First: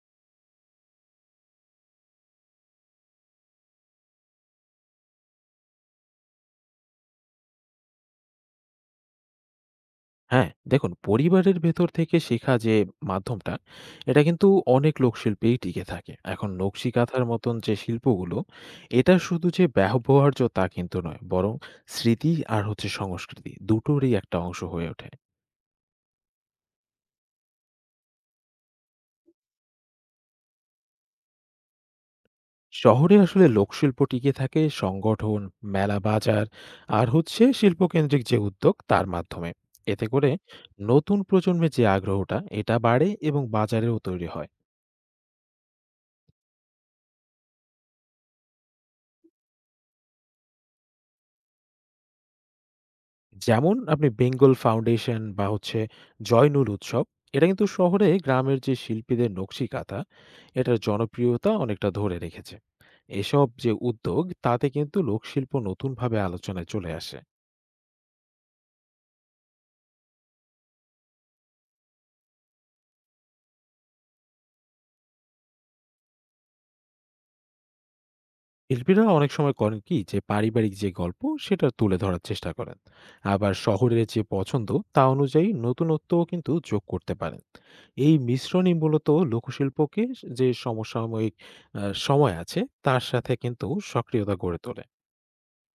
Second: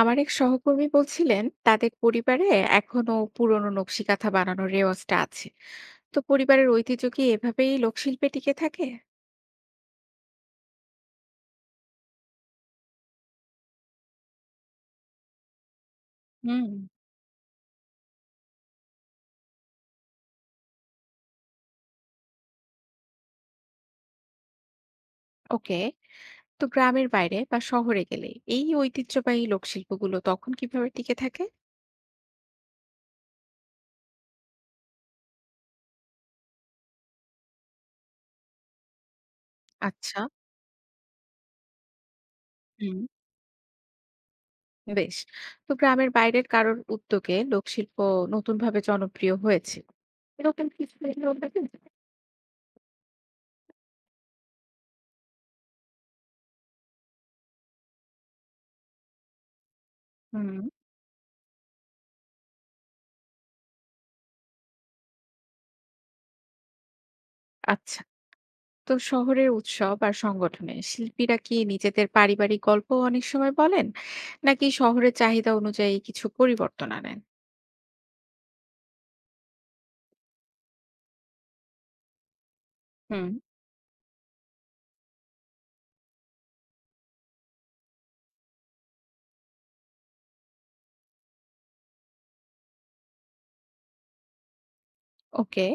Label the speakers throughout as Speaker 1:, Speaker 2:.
Speaker 1: আমার এক সহকর্মী বলছিলেন তাদের পরিবারে এখনো পুরনো নকশি কাঁথা বানানোর রেওয়াজটা আছে। তো পরিবারের ঐতিহ্য কি এভাবেই লোকশিল্পে টিকে থাকে?
Speaker 2: হ্যাঁ, দেখুন পরিবারের ভেতর থেকে শেখা যে মাধ্যমটা, এটা কিন্তু অনেক লোকশিল্পেই টিকে থাকে। এখন
Speaker 1: হুম।
Speaker 2: নকশি কাঁথার মতন যে শিল্পগুলো, এটা শুধু যে ব্যবহার্য তা কিন্তু নয়, বরং স্মৃতি আর হচ্ছে সংস্কৃতি দুটোরই একটা অংশ হয়ে ওঠে।
Speaker 1: ওকে। তো গ্রামের বাইরে বা শহরে গেলে এই ঐতিহ্যবাহী লোকশিল্পগুলো তখন কিভাবে টিকে থাকে?
Speaker 2: শহরে আসলে লোকশিল্প টিকে থাকে সংগঠন, মেলা বাজার আর হচ্ছে শিল্পকেন্দ্রিক যে উদ্যোগ তার মাধ্যমে। এতে
Speaker 1: আচ্ছা।
Speaker 2: করে নতুন প্রজন্মের যে আগ্রহটা এটা
Speaker 1: হুম।
Speaker 2: বাড়ে এবং বাজারেও তৈরি হয়।
Speaker 1: বেশ। তো গ্রামের বাইরের কারোর উদ্যোগে লোকশিল্প নতুন ভাবে জনপ্রিয় হয়েছে, এরকম কিছু উদাহরণ দেবেন?
Speaker 2: যেমন আপনি বেঙ্গল ফাউন্ডেশন বা হচ্ছে জয়নুল উৎসব এটা কিন্তু শহরে গ্রামের যে শিল্পীদের নকশি কাঁথা
Speaker 1: হুম।
Speaker 2: এটার জনপ্রিয়তা অনেকটা ধরে রেখেছে। এসব যে উদ্যোগ তাতে কিন্তু লোকশিল্প নতুনভাবে আলোচনায় চলে আসে।
Speaker 1: আচ্ছা। তো শহরের উৎসব আর সংগঠনে শিল্পীরা কি নিজেদের পারিবারিক গল্প অনেক সময় বলেন, নাকি শহরের চাহিদা অনুযায়ী কিছু পরিবর্তন আনেন?
Speaker 2: শিল্পীরা অনেক সময় করেন কি যে পারিবারিক যে গল্প সেটা তুলে ধরার চেষ্টা করেন,
Speaker 1: হুম।
Speaker 2: আবার শহরের যে পছন্দ তা অনুযায়ী নতুনত্বও কিন্তু যোগ করতে পারেন। এই মিশ্রণই মূলত লোকশিল্পকে যে সমসাময়িক সময় আছে তার সাথে কিন্তু সক্রিয়তা গড়ে তোলে।
Speaker 1: ওকে।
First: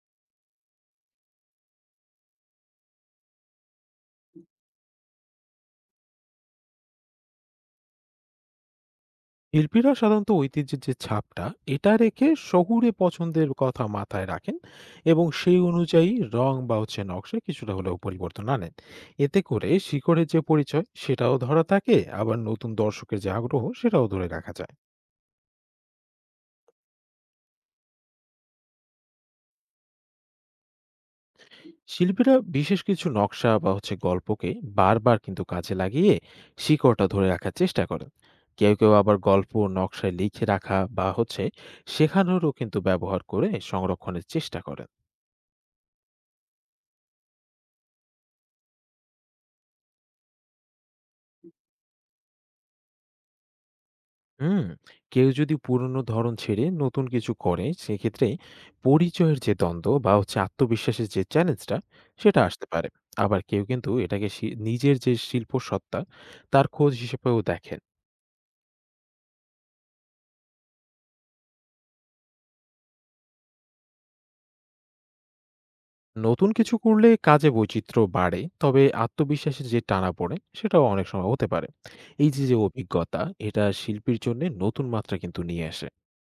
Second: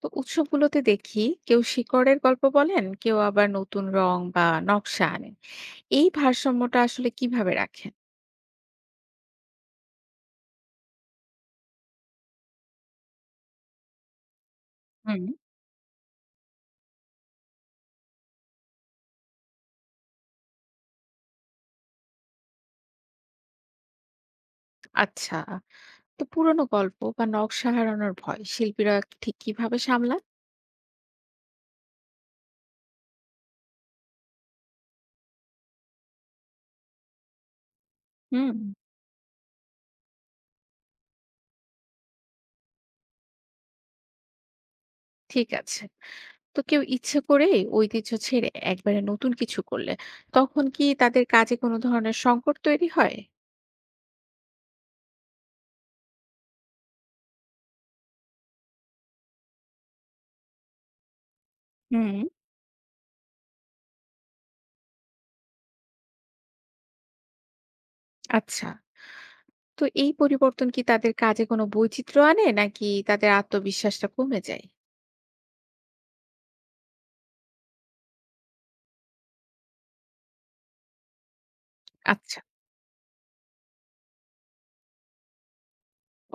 Speaker 1: তো উৎসবগুলোতে দেখি কেউ শিকড়ের গল্প বলেন, কেউ আবার নতুন রং বা নকশা আনেন। এই ভারসাম্যটা আসলে কিভাবে রাখেন?
Speaker 2: শিল্পীরা সাধারণত ঐতিহ্যের যে ছাপটা এটা রেখে শহুরে পছন্দের কথা মাথায় রাখেন
Speaker 1: হুম।
Speaker 2: এবং সেই অনুযায়ী রং বা হচ্ছে নকশা কিছুটা হলেও পরিবর্তন আনেন। এতে করে শিকড়ের যে পরিচয় সেটাও ধরা থাকে, আবার নতুন দর্শকের যে আগ্রহ সেটাও ধরে রাখা যায়।
Speaker 1: আচ্ছা। তো পুরনো গল্প বা নকশা হারানোর ভয় শিল্পীরা ঠিক কিভাবে সামলান?
Speaker 2: শিল্পীরা বিশেষ কিছু নকশা বা হচ্ছে গল্পকে বারবার কিন্তু কাজে লাগিয়ে শিকড়টা ধরে রাখার চেষ্টা করেন।
Speaker 1: হুম।
Speaker 2: কেউ কেউ আবার গল্প নকশায় লিখে রাখা বা হচ্ছে শেখানোরও কিন্তু ব্যবহার করে সংরক্ষণের চেষ্টা করেন।
Speaker 1: ঠিক আছে। তো কেউ ইচ্ছে করে ঐতিহ্য ছেড়ে একবারে নতুন কিছু করলে তখন কি তাদের কাজে কোনো ধরনের সংকট তৈরি হয়?
Speaker 2: হুম, কেউ যদি পুরনো ধরন ছেড়ে নতুন কিছু করে সেক্ষেত্রে পরিচয়ের যে দ্বন্দ্ব বা হচ্ছে আত্মবিশ্বাসের যে চ্যালেঞ্জটা
Speaker 1: হুম।
Speaker 2: সেটা আসতে পারে। আবার কেউ কিন্তু এটাকে নিজের যে শিল্প সত্তা তার খোঁজ হিসেবেও দেখেন।
Speaker 1: আচ্ছা। তো এই পরিবর্তন কি তাদের কাজে কোনো বৈচিত্র্য আনে, নাকি তাদের আত্মবিশ্বাসটা কমে যায়?
Speaker 2: নতুন কিছু করলে কাজে বৈচিত্র্য বাড়ে, তবে আত্মবিশ্বাসের যে টানা পড়ে সেটাও অনেক সময় হতে পারে। এই
Speaker 1: আচ্ছা,
Speaker 2: যে যে অভিজ্ঞতা এটা শিল্পীর জন্য নতুন মাত্রা কিন্তু নিয়ে আসে।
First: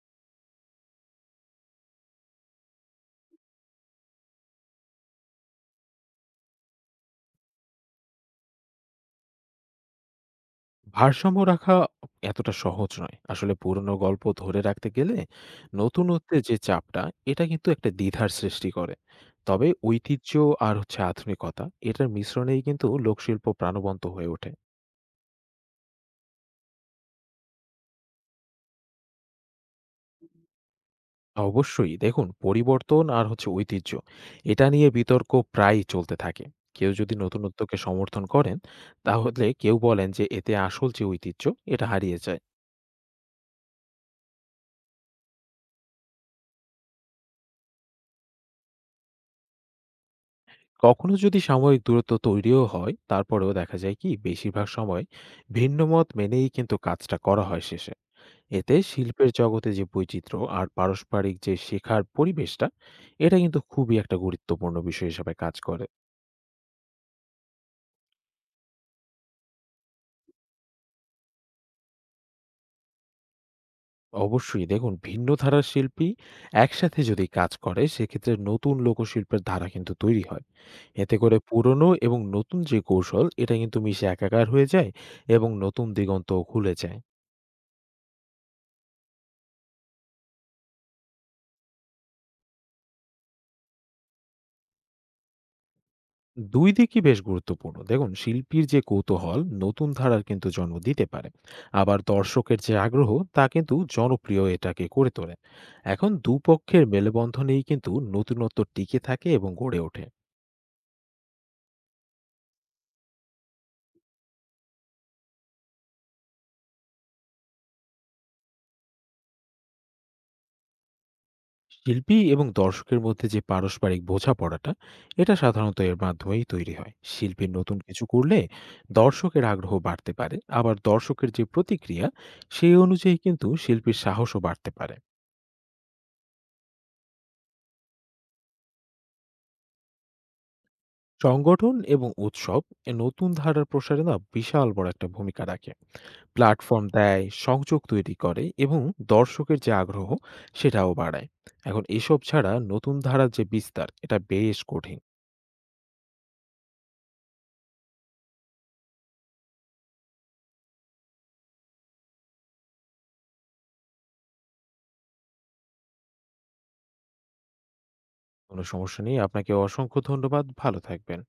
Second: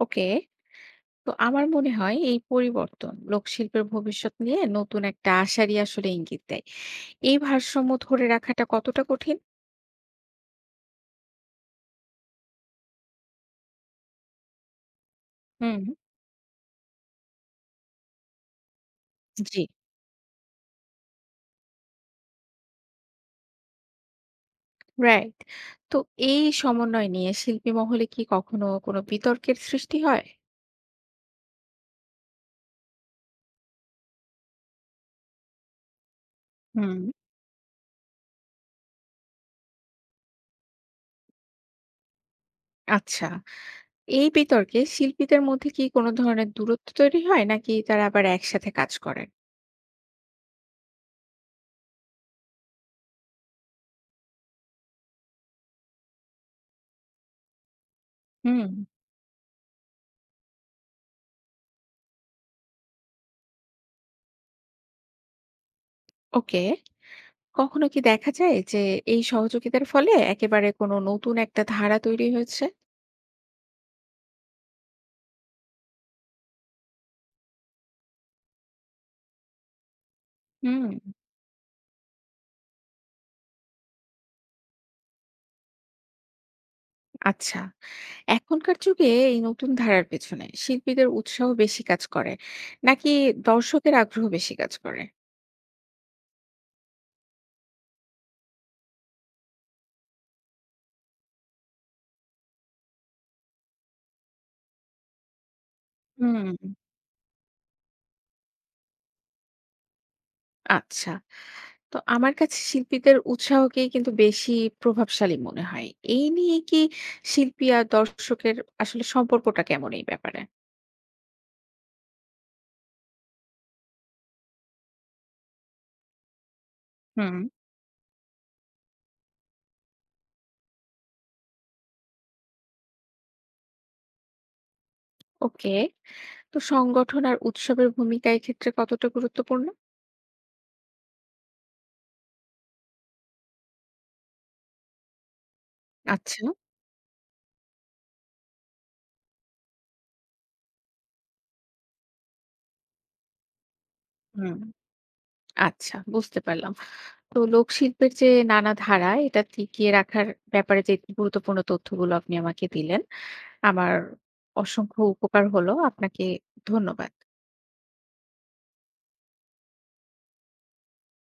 Speaker 1: ওকে। তো আমার মনে হয় এই পরিবর্তন লোকশিল্পের ভবিষ্যৎ নিয়ে নতুন একটা আশারই আসলে ইঙ্গিত দেয়। এই ভারসাম্য ধরে রাখাটা কতটা কঠিন?
Speaker 2: ভারসাম্য রাখা এতটা সহজ নয়। আসলে পুরনো গল্প ধরে রাখতে গেলে
Speaker 1: হুম।
Speaker 2: নতুনত্বের যে চাপটা, এটা কিন্তু একটা দ্বিধার সৃষ্টি করে।
Speaker 1: জি।
Speaker 2: তবে ঐতিহ্য আর হচ্ছে আধুনিকতা, এটার মিশ্রণেই কিন্তু লোকশিল্প প্রাণবন্ত হয়ে ওঠে।
Speaker 1: রাইট। তো এই সমন্বয় নিয়ে শিল্পী মহলে কি কখনো কোনো বিতর্কের সৃষ্টি হয়?
Speaker 2: অবশ্যই দেখুন পরিবর্তন আর হচ্ছে ঐতিহ্য, এটা নিয়ে বিতর্ক প্রায়ই চলতে থাকে। কেউ
Speaker 1: হুম।
Speaker 2: যদি নতুনত্বকে সমর্থন করেন, তাহলে কেউ বলেন যে এতে আসল যে ঐতিহ্য, এটা হারিয়ে যায়।
Speaker 1: আচ্ছা। এই বিতর্কে শিল্পীদের মধ্যে কি কোনো ধরনের দূরত্ব তৈরি হয়, নাকি তারা আবার একসাথে কাজ করেন?
Speaker 2: কখনো যদি সাময়িক দূরত্ব তৈরিও হয়, তারপরেও দেখা যায় কি বেশিরভাগ সময় ভিন্ন মত মেনেই কিন্তু কাজটা করা হয় শেষে।
Speaker 1: হুম।
Speaker 2: এতে শিল্পের জগতে যে বৈচিত্র্য আর পারস্পরিক যে শেখার পরিবেশটা এটা কিন্তু খুবই একটা গুরুত্বপূর্ণ বিষয় হিসাবে কাজ করে।
Speaker 1: ওকে। কখনো কি দেখা যায় যে এই সহযোগিতার ফলে একেবারে কোনো নতুন একটা ধারা তৈরি হয়েছে?
Speaker 2: অবশ্যই দেখুন ভিন্ন ধারার শিল্পী একসাথে যদি কাজ করে সেক্ষেত্রে নতুন লোকশিল্পের ধারা কিন্তু তৈরি হয়।
Speaker 1: হুম।
Speaker 2: এতে করে পুরনো এবং নতুন যে কৌশল এটা কিন্তু মিশে একাকার হয়ে যায় এবং নতুন দিগন্ত খুলে যায়।
Speaker 1: আচ্ছা। এখনকার যুগে এই নতুন ধারার পেছনে শিল্পীদের উৎসাহ বেশি কাজ করে, নাকি দর্শকের আগ্রহ বেশি কাজ করে?
Speaker 2: দুই দিকই বেশ গুরুত্বপূর্ণ। দেখুন শিল্পীর যে কৌতূহল নতুন ধারার কিন্তু জন্ম দিতে পারে, আবার দর্শকের যে আগ্রহ তা কিন্তু জনপ্রিয় এটাকে করে তোলে। এখন
Speaker 1: হুম।
Speaker 2: দুপক্ষের মেলবন্ধনেই কিন্তু নতুনত্ব টিকে থাকে এবং গড়ে ওঠে।
Speaker 1: আচ্ছা। তো আমার কাছে শিল্পীদের উৎসাহকেই কিন্তু বেশি প্রভাবশালী মনে হয়। এই নিয়ে কি শিল্পী আর দর্শকের আসলে সম্পর্কটা কেমন এই ব্যাপারে?
Speaker 2: শিল্পী এবং দর্শকের মধ্যে যে পারস্পরিক বোঝাপড়াটা এটা সাধারণত এর মাধ্যমেই তৈরি হয়।
Speaker 1: হুম।
Speaker 2: শিল্পীর নতুন কিছু করলে দর্শকের আগ্রহ বাড়তে পারে, আবার দর্শকের যে প্রতিক্রিয়া সেই অনুযায়ী কিন্তু শিল্পীর সাহসও বাড়তে পারে।
Speaker 1: ওকে। তো সংগঠন আর উৎসবের ভূমিকা এক্ষেত্রে কতটা গুরুত্বপূর্ণ?
Speaker 2: সংগঠন এবং উৎসব এ নতুন ধারার প্রসারে না বিশাল বড় একটা ভূমিকা রাখে।
Speaker 1: আচ্ছা।
Speaker 2: প্ল্যাটফর্ম দেয়, সংযোগ তৈরি করে এবং দর্শকের যে আগ্রহ সেটাও বাড়ায়। এখন এসব ছাড়া নতুন ধারার যে বিস্তার এটা বেশ
Speaker 1: হুম।
Speaker 2: কঠিন।
Speaker 1: আচ্ছা, বুঝতে পারলাম। তো লোকশিল্পের যে নানা ধারা এটা টিকিয়ে রাখার ব্যাপারে যে গুরুত্বপূর্ণ তথ্যগুলো আপনি আমাকে দিলেন, আমার অসংখ্য উপকার হলো। আপনাকে ধন্যবাদ।
Speaker 2: কোনো সমস্যা নেই, আপনাকে অসংখ্য ধন্যবাদ, ভালো থাকবেন।